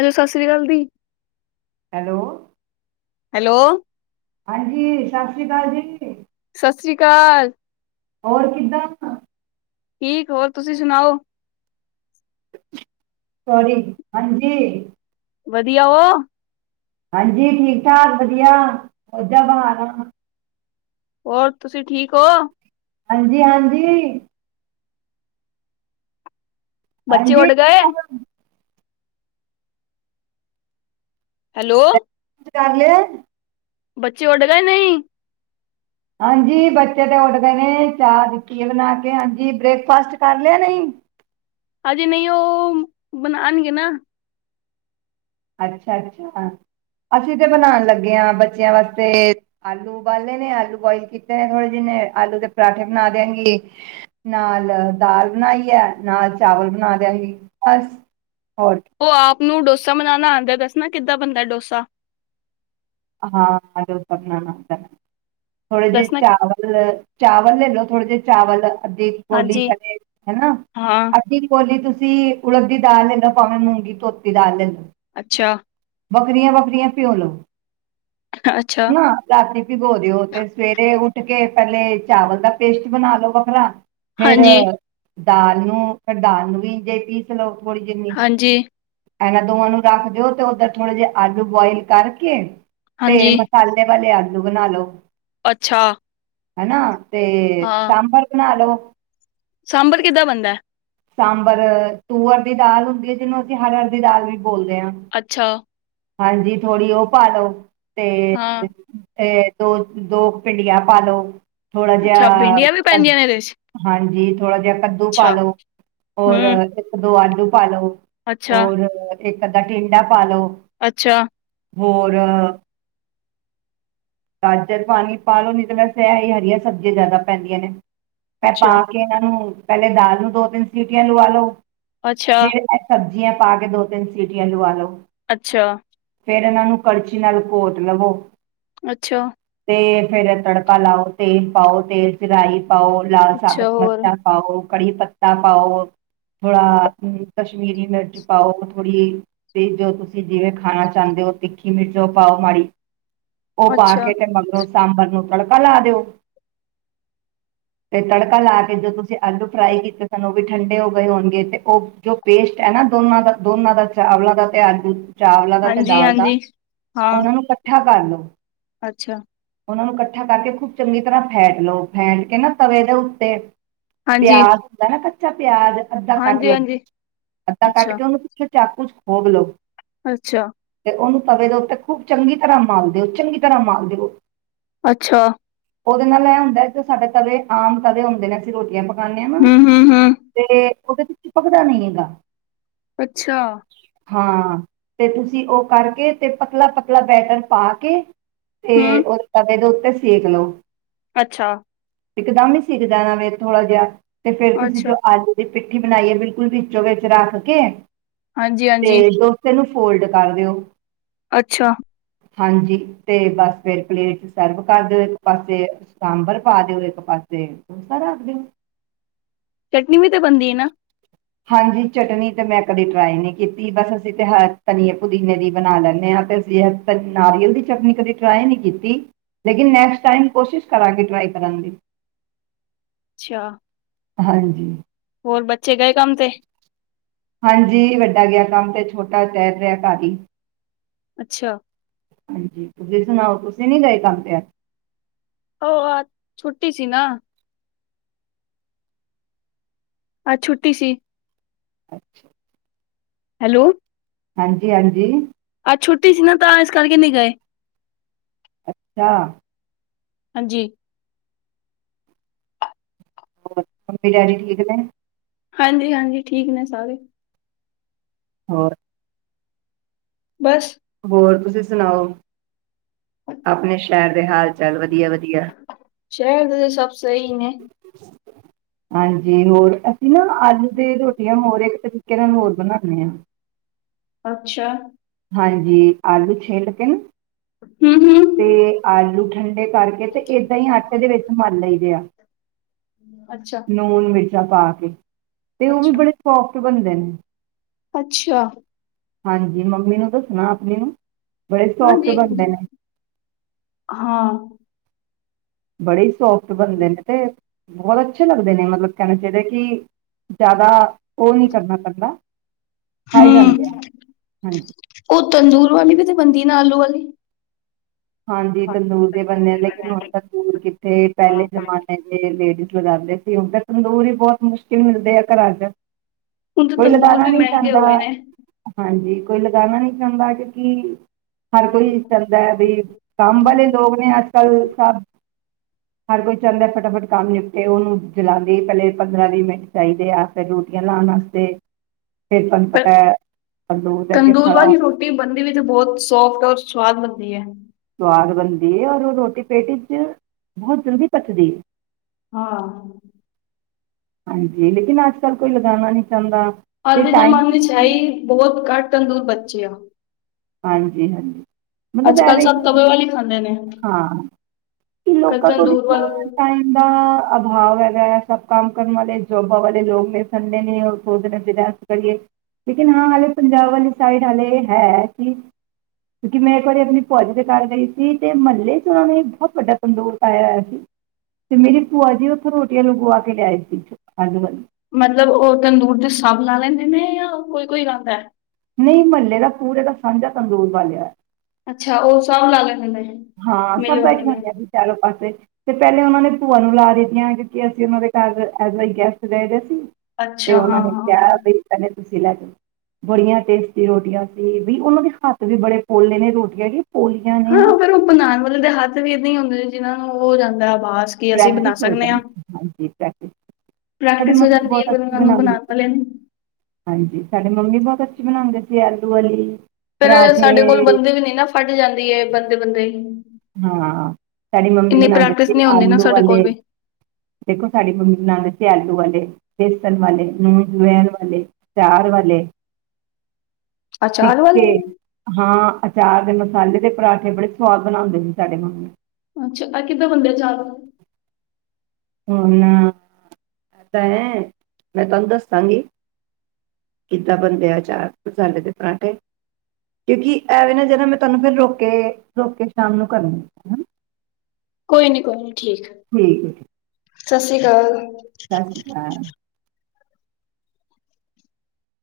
hello ਸਤਿ ਸ੍ਰੀ ਅਕਾਲ ਦੀ ਹੈਲੋ ਹੈਲੋ ਹਾਂਜੀ ਸਤਿ ਸ਼੍ਰੀ ਅਕਾਲ ਜੀ ਸਤਿ ਸ਼੍ਰੀ ਅਕਾਲ ਹੋਰ ਕਿੱਦਾਂ ਠੀਕ ਹੋਰ ਤੁਸੀਂ ਸੁਣਾਓ ਸੋਰੀ ਹਾਂਜੀ ਵਧੀਆ ਉਹ ਹਾਂਜੀ ਠੀਕ ਠਾਕ ਵਧੀਆ ਜਾ ਬਾਰ ਆ ਹੋਰ ਤੁਸੀਂ ਠੀਕ ਹੋ ਹਾਂਜੀ ਹਾਂਜੀ ਬੱਚੇ ਹਾਂਜੀ ਉਡ ਠੀਕ ਗਏ ਠਾਕ ਹੈਲੋ ਬ੍ਰੇਕਫਾਸਟ ਕਰ ਲ ਬੱਚੇ ਡ ਗਏ ਨਹੀਂ ਹਾਂਜੀ ਬੱਚੇ ਤੇ ਉੱਡ ਗਏ ਨੇ ਚਾਹ ਦਿਖੀਏ ਬਣਾ ਕੇ ਹਾਂਜੀ ਬ੍ਰੇਕਫਾਸਟ ਕਰ ਲਿਆ ਨਹੀਂ ਹਜੇ ਨਹੀਂ ਉਹ ਬਣਾਉਣਗੇ ਨਾ ਅੱਛਾ ਅੱਛਾ ਅਸੀਂ ਤੇ ਬਣਾਉਣ ਲੱਗੇ ਹਾਂ ਬੱਚਿਆਂ ਵਾਸਤੇ ਆਲੂ ਉਬਾਲੇ ਨੇ ਆਲੂ ਬੁਇਲ ਕੀਤੇ ਨੇ ਥੋੜੇ ਜਿ ਨੇ ਆਲੂ ਦੇ ਪਰਾਂਠੇ ਬਣਾ ਦਿਆਂਗੀ ਨਾਲ ਦਾਲ ਬਣਾਈ ਹੈ ਨਾਲ ਚਾਵਲ ਬਣਾ ਦਿਆਂਗੀ ਬਸ ਹੋਰ ਉਹ ਆਪ ਨੂੰ ਡੋਸ ਡੋਸਾ ਮਨਉਣਾ ਆਉਂਦਾ ਦੱਸਣਾ ਕਿੱਦਾਂ ਬੰਦਾ ਡੋਸਾ ਹਾਂਨਾ ਥੋੜੇ ਜਿਹੇ ਦੱਸਣਾ ਚਾਵਲ ਚਾਵਲ ਲੈ ਲਓ ਥੋੜੇ ਜੇ ਚਾਵਲ ਅੱਧੀ ਕੋਲੀ ਹਾਂਜੀ ਪਹਿਲੇ ਹਨਾ ਹਾਂ ਅੱਧੀ ਕੋਲੀ ਤੁਸੀਂ ਸੀ ਉਲਦੀ ਦਾਲ ਲੈਂਦਾ ਭਾਵੇਂ ਮੂੰਗੀ ਧੋਤੀ ਦਾਲ ਲੈਂਦਾ ਅੱਛਾ ਬੱਕਰੀਆਂ ਵੱਕਰੀਆਂ ਪਿਓ ਲਵ ਅੱਛਾ ਨਾ ਰਾਤੀ ਭਗੋ ਦਿਓ ਤੇ ਸਵੇਰੇ ਉੱਠ ਕੇ ਪਹਿਲੇ ਚਾਵਲ ਦਾ ਪੇਸਟ ਬਣਾ ਲੋ ਵੱਖਰਾ ਫੇਰ ਹਾਂਜੀ ਦਾਲ ਨੂੰ ਫਿਰ ਦਾਲ ਨੂੰ ਵੀ ਜੇ ਪੀਸ ਲੋਓ ਬੋੜੀ ਜਿੰਨੀ ਹਾਂਜੀ ਇਹਨਾਂ ਦੋਵਾਂ ਨੂੰ ਰੱਖ ਦਿਓ ਤੇ ਉੱਧਰ ਥੋੜੇ ਜਿਹੇ ਆਲੂ ਬੋਇਲ ਕਰਕੇ ਤੇ ਹਾਂਜੀ ਮਸਾਲੇ ਵਾਲੇ ਆਦ ਆਲੂ ਬਣਾ ਲ ਲੋ ਅੱਛਾ ਹਨਾ ਤੇ ਹਾਂ ਸਾਂਬਰ ਬਣਾ ਲੋ ਹ ਸਾਂਬਰ ਕਿੱਦਾਂ ਬਣਦਾ ਸਾਂਬਰ ਤੂਅਰ ਦੀ ਦਾਲ ਹੁੰਦੀ ਹੈ ਜਿਹਨੂੰ ਅਸੀਂ ਹਰ ਹਰ ਦੀ ਦਾਲ ਵੀ ਬੋਲਦੇ ਹਾਂ ਅੱਛਾ ਹਾਂਜੀ ਥੋੜੀ ਉਹ ਪਾ ਲਉ ਤੇ ਹਾਂ ਇਹ ਦੋ ਦੋ ਭਿੰਡੀਆਂ ਪਾ ਲਉ ਥੋੜ੍ਹਾ ਅੱਛਾ ਭਿੰਡੀਆਂ ਵੀ ਜਿਹਾ ਪੈਂਦੀਆਂ ਨੇ ਇਹਦੇ ਚ ਹਾਂਜੀ ਥੋੜਾ ਜਿਹਾ ਕੱਦੂ ਪਾ ਅੱਛਾ ਲੋ ਹੋਰ ਹਮ ਦੋ ਆਲੂ ਪਾ ਲਓ ਅੱਛਾ ਹੋਰ ਇੱਕ ਅੱਧਾ ਟਿੰਡਾ ਫੋਲੋ ਅੱਛਾ, ਹੋਰ ਗਾਜਰ ਪਾਣੀ ਪਾ ਲਓ ਨਹੀਂ ਤਾਂ ਵੈਸੇ ਇਹ ਹੀ ਹਰੀਆਂ ਸਬਜ਼ੀਆਂ ਜ਼ਿਆਦਾ ਪੈਂਦੀਆਂ ਨੇ ਪ ਪਾ ਅੱਛਾ, ਕੇ ਇਹਨਾਂ ਨੂੰ ਪਹਿਲੇ ਦਾਲ ਨੂੰ ਦੋ ਤਿੰਨ ਠਕੀਆਂ ਲਵਾ ਲੋ ਅੱਛਾ, ਹਦਾ ਸ ਜਿ ਪਾ ਕੇ ਦੋ ਤਿੰਨ ਸਿਟੀਆਂ ਲੂ ਵਾਲ ਲੋ ਅੱਛਾ ਫੇਰ ਇਹਨਾਂ ਨੂੰ ਕੜਚੀ ਨਾਲ ਘੋਟ ਲਵੋ ਅੱਛਾ ਤੇ ਫੇਰ ਤੜਕਾ ਲਾਓ ਤੇਲ ਪਾਓ ਤੇਲ ਚ ਰਹੀਂ ਪਾਓ ਲਾਲ ਅੱਛਾ ਸਾਬਤ ਹੋਰ ਮਰਚਲਾ ਪਾਓ ਕੜੀ ਪੱਤਾ ਪਾਓ ਥੋੜਾ ਕਸ਼ਮੀਰੀ ਮਿਰਚ ਪਾਓ ਥੋੜ੍ਹੀ ਤੇ ਜੋ ਤੁਸੀਂ ਜਿਵੇਂ ਖਾਣਾ ਚਾਹੁੰਦੇ ਹੋ ਤਿੱਖੀ ਮਿਰਚ ਪਾਓ ਮਾੜੀ ਉਹ ਪਾ ਅੱਛਾ, ਕੇ ਤੇ ਮਗਰੋਂ ਸਾਂਬਰ ਨੂੰ ਤੜਕਾ ਲਾ ਦਿਓ ਤੇ ਤੜਕਾ ਲਾ ਕੇ ਜੋ ਤੁਸੀਂ ਅਗੂ ਫਰਾਈ ਕੀਤੇ ਉਹ ਵੀ ਠੰਡੇ ਹੋ ਗਏ ਹੋਣਗੇ ਤੇ ਉਹ ਜੋ ਪੇਸਟ ਹੈ ਨਾ ਦੋਨਾਂ ਦਾ ਦੋਨਾਂ ਦਾ ਚਾਵਲਾਂ ਦਾ ਤੇ ਅੱਜ ਚਾਵਲਾਂ ਦਾ ਤੇ ਹਾਂਜੀ, ਦਾਲ ਦਾ ਹਾਂਜੀ ਹਾਂ, ਉਹਨਾਂ ਨੂੰ ਇਕੱਠਾ ਕਰ ਲੋ ਅੱਛਾ ਉਹਨਾਂ ਨੂੰ ਇਕੱਠਾ ਕਰਕੇ ਖੂਬ ਚੰਗੀ ਤਰ੍ਹਾਂ ਫੈਟ ਲਓ ਫੈਟ ਕੇ ਨਾ ਤਵੇ ਦੇ ਉੱਤੇ ਹਾਂਜੀ ਾ ਕੱਚਾ ਪਿਆਜ ਅੱਧਾ ਕੱਟ ਹਾਂਜੀ, ਲਓ ਹਾਂਜੀ ਅੱਧਾ ਕੱਟ ਅੱਛਾ, ਕੇ ਉਹਨੂੰ ਪੁੱਛੇ ਚ ਕੁਛ ਖੋ ਬਲੋ ਅੱਛਾ ਉਹਨੂੰ ਪਵੇ ਦਿ ਉਤੇ ਖੂਬ ਚੰਗੀ ਤਰ੍ਹਾਂ ਮਾਲ ਦਿਓ ਚੰਗੀ ਤਰ੍ਹਾਂ ਮਾਲ ਦਿਓ ਅੱਛਾ ਉਹਦੇ ਨਾਲ ਇਹ ਹੁੰਦਾ ਤੇ ਸਾਡੇ ਤਵੇ ਆਮ ਤਵੇ ਹੁੰਦੇ ਨੇ ਅਸੀਂ ਰੋਟੀ ਪਕਾਉਂੇ ਆ ਵਾਂ ਹੂੰ, ਹੂੰ, ਹੂੰ ਤੇ ਉਹਦੇ ਚਪਕਦਾ ਨ ਹੈਗਾ ਅੱਛਾ, ਹਾਂ ਤੇ ਤੁਸੀਂ ਉਹ ਕਰਕੇ ਤੇ ਪਤਲਾ ਪਤਲਾ ਬੈਟਰ ਪਾ ਕੇ ਤੇ ਹੂੰ ਉਹ ਕਵੇ ਦ ਦਸੀਏ ਖਲੋ ਅੱਛਾ ਇਕਦਮ ਹੀ ਸਿੱਖਦਾਣਾ ਫੇਿਰ ਥੋੜਾ ਜਿਹਾ ਤੇ ਫੇਰ ਤੁਸੀਂ ਅੱਛਾ, ਜੋ ਅੱਜ ਦੇ ਪਿੱਠੀ ਬਣਾਈਏ ਬਿਲਕੁਲ ਪੀਚੋ ਵਿੱਚ ਰੱਖ ਕੇ ਹਾਂਜੀ, ਤੇ ਹਾਂਜੀ ਦੋਸਤ ਨੂੰ ਫੋਲਡ ਕਰ ਦਿਓ ਅੱਛਾ ਹਾਂਜੀ ਤੇ ਬਸ ਫਿਰ ਪਲੇਟ ਚ ਸਰਵ ਕਰ ਦਿਓ ਇੱਕ ਪਾਸੇ ਸਾਂਬਰ ਪਾ ਦਿਓ ਇੱਕ ਪਾਸੇ ਡਸਾ ਰੱਖ ਦਿਓ ਚਟਨੀ ਵੀ ਤੇ ਬਣਦੀ ਹੈ ਨਾ ਹਾਂਜੀ ਚਟਨੀ ਤਾਂ ਮੈਂ ਕਦੇ ਟਰਾਈ ਨਹੀਂ ਕੀਤੀ ਬਸ ਅਸੀਂ ਤੇ ਧਨੀਏ ਪੁਦੀਨੇ ਦੀ ਬਣਾ ਲੈਂਦੇ ਹਾਂ ਤੇ ਅਸੀਂ ਤ ਨਾਰੀਅਲ ਦੀ ਚਟਨੀ ਕਦੀ ਟਰਾਈ ਨਹੀਂ ਕੀਤੀ ਲੇਕਿਨ ਨੈਕਸਟ ਟਾਈਮ ਕੋਸ਼ਿਸ਼ ਕਰਾਂਗੇ ਟਰਾਈ ਕਰਨ ਦੀ ਅੱਛਾ ਹਾਂਜੀ ਹੋਰ ਬੱਚੇ ਗਏ ਕੰਮ ਤੇ ਹਾਂਜੀ ਵੱਡਾ ਗਿਆ ਕੰਮ ਤੇ ਛੋਟਾ ਚਹਿ ਰਿਹਾ ਘੀ ਅੱਛਾ ਹਾਂਜੀ ਤੁਸੀਂ ਸੁਣਾਓ ਕੁਸੀੇ ਨੀ ਗਏ ਕੰਮ ਤੇਿਆ ਹੋ ਆ ਛੁੱਟੀ ਸੀ ਨਾ ਅੱਜ ਛੁੱਟੀ ਸੀ ਅੱਛਾ ਹੈਲੋ ਹਾਂਜੀ ਹਾਂਜੀ ਅੱ ਛੁੱਟੀ ਸੀ ਨਾ ਤਾਂ ਇਸ ਕਰਕੇ ਨਹੀਂੀ ਗਏ ਅੱਛਾ ਹਾਂਜੀ ਹੋਰ ਮੰਮੀ ਡੈਡੀ ਠੀਕ ਨੇ ਹਾਂਜੀ ਹਾਂਜੀ ਠੀਕ ਨੇ ਸਾਰੇ ਹੋਔਰ ਹੋਰ ਤੁਸੀਂ ਸੁਣਾਓ ਆਪਣੇ ਸ਼ਹਿਰ ਦੇ ਹਾਲ ਚਾਲ ਵਧੀਆ ਵਧੀਆ ਸ਼ਹਿਰ ਸਭ ਸਹੀ ਨੇ ਹਾਂਜੀ ਹੋਰ ਅਸੀਂ ਨਾ ਆਲੂ ਦੀ ਰੋਟੀਆਂ ਹੋਰ ਇੱਕ ਤਰੀਕੇ ਨਾਲ ਹੋਰ ਬਣਾਉਦੇ ਹਾਂ ਅੱਛਾ ਹਾਂਜੀ ਆਲੂ ਛੇ ਲੱਗੇਨ ਤੇ ਆਲੂ ਹਠਡ ਕਰਕੇ ਤੇ ਏਦਾਂ ਹੀ ਆਟੇ ਦੇ ਵਿੱਚ ਮਨ ਲਈਦੇ ਆ ਨੂਣ ਵਿੱਚ ਪਾ ਕੇ ਤੇ ਉਹ ਵੀ ਬੜੇ ਸੋਫ ਬਣਦੇ ਨੇ ਅੱਛਾ ਹਾਂਜੀ ਮੰਮੀ ਆਪਮੀ ਨੂੰ ਤਾਂ ਸੁਣਾ ਆਪਣੀ ਨੂੰ ਬੜੇ ਸੌਫਟ ਹਾਂਜੀ ਬਣਦੇ ਨੇ, ਹਾਂ ਬੜੇ ਸੋਫਤ ਬਣਦੇ ਨੇ ਤੇ ਬਹੁਤ ਅੱਛੇ ਲੱਗਦੇ ਨੇ ਮਤਲਬ ਕਹਿਣੇ ਚਾਹੀਦਾ ਕਿ ਜ਼ਿਆਦਾ ਉਹ ਨਹੀਂੀ ਕਰਨਾ ਪੈਂਦਾ ਹਾਈ ਜਾਂਣ ਗਿਆ ਆ ਹਮ ਤੰਦੂਰ ਵਾਲੀ ਵੀ ਤੇ ਬਣਦੀ ਨਾ ਆਲੂ ਵਾਲੀ ਹਾਂਜੀ ਤੰਦੂਰ ਦੇ ਬੰਦੇ ਆ ਲੇਕਿਨ ਹੁਣ ਤੰਦੂਰ ਕਿੱਥੇ ਪਹਿਲੇ ਜ਼ਮਾਨੇ ਦੇ ਲੇਡੀਜ਼ ਲਗਾਉਦੇ ਸੀ ਉਹ ਤੰਦੂਰ ਹੀ ਬਹੁਤ ਮੁਸ਼ਕਿਲ ਮਿਲਦੇ ਆ ਘਰਾਂ ਚ ਕੋਈ ਲਗਾਉਣਾ ਨਹੀਂ ਚਾਹਦਾ ਹਾਂਜੀ ਕੋਈ ਲਗਾਣਾ ਨੀ ਚੰਦਾ ਕਿਉਂਕਿ ਹਰ ਕੋਈ ਚਹਦਾ ਹੈ ਵੀ ਕੰਮ ਵਾਲੇ ਲੋਕ ਨੇ ਅੱਜ ਕੱਲ ਸ ਹਰ ਕੋਈ ਚਾਹੁੰਦਾ ਫਟਾਫਟ ਕੰਮ ਨਿਪਟੇ ਉਹਨੂੰ ਜਲਾਂਂਦੇ ਪਹਿਲੇ ਪੰਦਰਾਂ ਵੀਹ ਮਿੰਟ ਚਾਹੀਦੇ ਆ ਰੋਟੀਆਂ ਲਾਉਣ ਵਾਸਤੇ ਫਿਰ ਤੁਹਾਨੂੰ ਪਰ ਪਤਾ ਹੈ ਤੰਦੂਰ ਦੇ ਅੱਗੇ ਤੰਦੂਲ ਖੜ੍ਹਾ ਹੋਣਾ ਵਾਲੀ ਰੋਟੀ ਬੰਦੀ ਵਿੱਚ ਬਹੁਤ ਸੋਫਟ ਔਰ ਸਵਾਦ ਬਣਦੀ ਹੈ ਸਵਾਦ ਬਣਦੀ ਔਰ ਉਹ ਰੋਟੀ ਪੇਟੀ ਚ ਬਹੁਤ ਜਲਦੀ ਪਚਦੀ ਹੈ ਹਾਂ ਹਾਂਜੀ ਲੇਕਿਨ ਅੱਜ ਕੱਲ ਕੋਈ ਲਗਾਉਣਾ ਨਹੀਂੀ ਚਾਹੁੰਦਾ ਅਤੇ ਅੱਜ ਟਾਈਮ ਵੀ ਜਮੇ ਨਹੀਂ ਸ਼ਾਹੀ ਹੈ ਬਹੁਤ ਘੱਟ ਤੰਦੂਰ ਬੱਚੀ ੱ ਹਾਂਜੀ ਹਾਂਜੀ ਮਤਲਬ ਐਵੇਂ ਸਭ ਕਿ ਤਵੇ ਵਾਲੀ ਖਾਂਦੇ ਨੇ ਹਾਂ ਕਿ ਕ ਲੋਕਾਂ ਕੋਲ ਤੰਦੂਰ ਇਸਨਾ ਵੱਲ ਟਾਈਮ ਦਾ ਅਭਾਵ ਵਗੈਰਾ ਸਭ ਕੰਮ ਕਰਨ ਵਾਲੇ ਜੋਬਾਂ ਵਾਲੇ ਲੋਕ ਨੇ ਦੇ ਨੇ ਸੋਚਦੇ ਕਰੀਏ ਲੇਕਿਨ ਹਾਂ ਹਾਲੇ ਪੰਜਾਬ ਵਾਲੀ ਸਾਈਡ ਹਾਲੇ ਹੈ ਕਿਉਂਕਿ ਮੈਂ ਇੱਕ ਵਾਰੀ ਆਪਣੀ ਭੂਆਜੀੀ ਦੇ ਘ ਗਈ ਸੀ ਤੇ ਮਹੱਲੇ ਚ ਉਹਨਾਂ ਨੂੰ ਬਹੁਤ ਵੱਡਾ ਤੰਦੋਸ ਆਇਆ ਹੋਇਆ ਸੀ ਤੇ ਮੇਰੀ ਭੂਆ ਜੀ ਉੱਥੋਂ ਰੋਟੀਆਂ ਲਗਵਾ ਕੇ ਲਿਆਏ ਸੀ ਅੱਗ ਵ ਮਤਲਬ ਉਹ ਤੰਦੂਰ ਦੇ ਸਭ ਲਾ ਲੈਂਦੇ ਨੇ ਜਾਂ ਕੋਈ ਕੋਈ ਲਾਦਾ ਹੈ ਨਹੀਂ ਮਹੱਲੇ ਦਾ ਪੂਰੇ ਦਾ ਸਾਂਝਾ ਤੰਦੂਰ ਵਾਲਿਆ ਅੱਛਾ ਉਹ ਸਮ ਲਾ ਲੈਂ ਨੇ ਹਾਂ ਸਭ ਮਿਲ ਵਾਲੇ ਬੈਠਾ ਨੇ ਆ ਬ ਚਾਰੋ ਪਾਸੇ ਤੇ ਪਹਿਲੇ ਉਹਨਾਂ ਨੇ ਭੂਆਆਂ ਨੂੰ ਲਾ ਦਿੱਤੀਆਂ ਕਿਉਂਕਿ ਅਸੀਂ ਉਹਨਾਂ ਦੇ ਘਰ ਐਜ ਆ ਗੈਸਟ ਰਹੇਦੇ ਸੀ ਤੇ ਅੱਛਾ ਉਹਨਾ ਨੇ ਹਾਂ-ਹਾਂ ਕਿਹਾ ਬਈ ਕਹਿੰਦੇ ਤੁਸੀਂ ਲ ਚ ਬੜੀਆਂ ਟੇਸਟੀ ਰੋਟੀਆਂ ਸੀ ਵੀ ਉਹਨਾਂ ਦੇ ਹੱਥ ਵੀ ਬੜੇ ਪੋਲੇ ਨੇ ਰੋਟੀਆਂ ਕੀ ਪੋਲੀਆਂ ਨੇ ਨਾ ਬਨਾਉਣ ਵਾਲੇ ਦੇ ਹੱਥ ਵੀ ਇਏਦਾਂ ਹੀ ਹੁੰਦੇ ਨੇ ਜਿਹਨਾਂ ਨੂੰ ਉਹ ਹੋ ਜਾਂਦਾ ਸ ਕੇ ਅਸੀਂ ਬਣਾ ਪ੍ਰੈਕਟਿਸ ਹੋ ਸਕਦੇ ਹਾਂ ਜਾਂਦੀ ਹਾਂਜੀ ਪ੍ਰੈਕਟਿਸ ਸਾਡੇ ਪ੍ਰੈਕਟਿਸ ਹੋ ਮੰਮੀ ਜਾਂਦੀ ਹੈ ਬਹੁਤ ਫ ਅੱਛੀ ਉਹਨਾਂ ਨੂੰ ਬਣਾਉਂਦੇ ਬਣਾ ਸੀ ਤਾਂ ਲੈ ਹਾਂਜੀ ਸਾਡੇ ਮੰਮੀ ਬਹੁਤ ਅੱਛੀ ਬਣਾਉਂਦੇ ਸੀ ਆਲੂ ਵਾਲੀ ਫਿਰ ਸਾਡੇ ਕੋਲ ਪਰਾਠੇ ਬੰਦੇ ਵੀ ਨਹੀਂ ਨਾ ਫਟ ਜਾਂਦੇ ਦੀ ਬੰਦੇ ਬੰਦੇ ਹਾਂ ਸਾਡੀ ਮੰਮੀ ਬਣਾਉਂਦੇ ਪ੍ਰੈਕਟਿਸ ਸੀ ਨਹੀਂ ਹੁੰਦੀ ਨਾ ਆਲੂ ਸਾਡੇ ਵਾਲੇ ਕੋਲ ਵੀ ਦੇਖੋ ਸਾਡੀ ਮੰਮੀ ਬਣਾਉਂਦੇ ਸੀ ਤੇ ਆਲੂ ਵਾਲੇ ਬੇਸਣ ਵਾਲੇ ਨੂਨ ਲੈਣ ਵਾਲੇ ਚਾਰ ਵਾਲੇ ਠੀਕ ਅਚਾਰ ਵਾਲੇ ਹੈ ਹਾਂ ਅਚਾਰ ਦੇ ਮਸਾਲੇ ਦੇ ਪਰਰਾਠੇ ਬੜੇ ਸਵਾਦ ਬਣਾਉਂਦੇ ਸੀ ਸਾਡੇ ਮੰਾਮੇ ਅੱਛਾ ਕਿੱਦਾਂ ਬੰਦ ਜਾਵੇ ਹੁ ਨਾ ਤਾਂ ਐ ਮੈਂ ਤੁਹਾਨੂੰ ਦੱਸਾਂਗੀ ਕਿੱਦਾਂ ਬੰਦੇ ਆ ਚਾਰ ਮਸਾਲੇ ਦੇ ਪਰਾਂਠੇ ਕਿਉਂਕਿ ਐਵੇਂ ਨਾ ਜੜ ਮੈਂ ਤੁਹਾਨੂੰ ਫਿਰ ਰੋ ਕੇ ਰੋਕ ਕੇ ਸ਼ਾਮ ਨੂੰ ਕਰਾ ਕੋਈ ਨੀ ਕੋਈ ਨੀ ਠੀਕ ਠੀਕ ਆੀ ਸਤਿ ਸ਼੍ਰੀ ਅਕਾਲ ਸਤਿ ਸ੍ਰੀ ਅਕਾਲ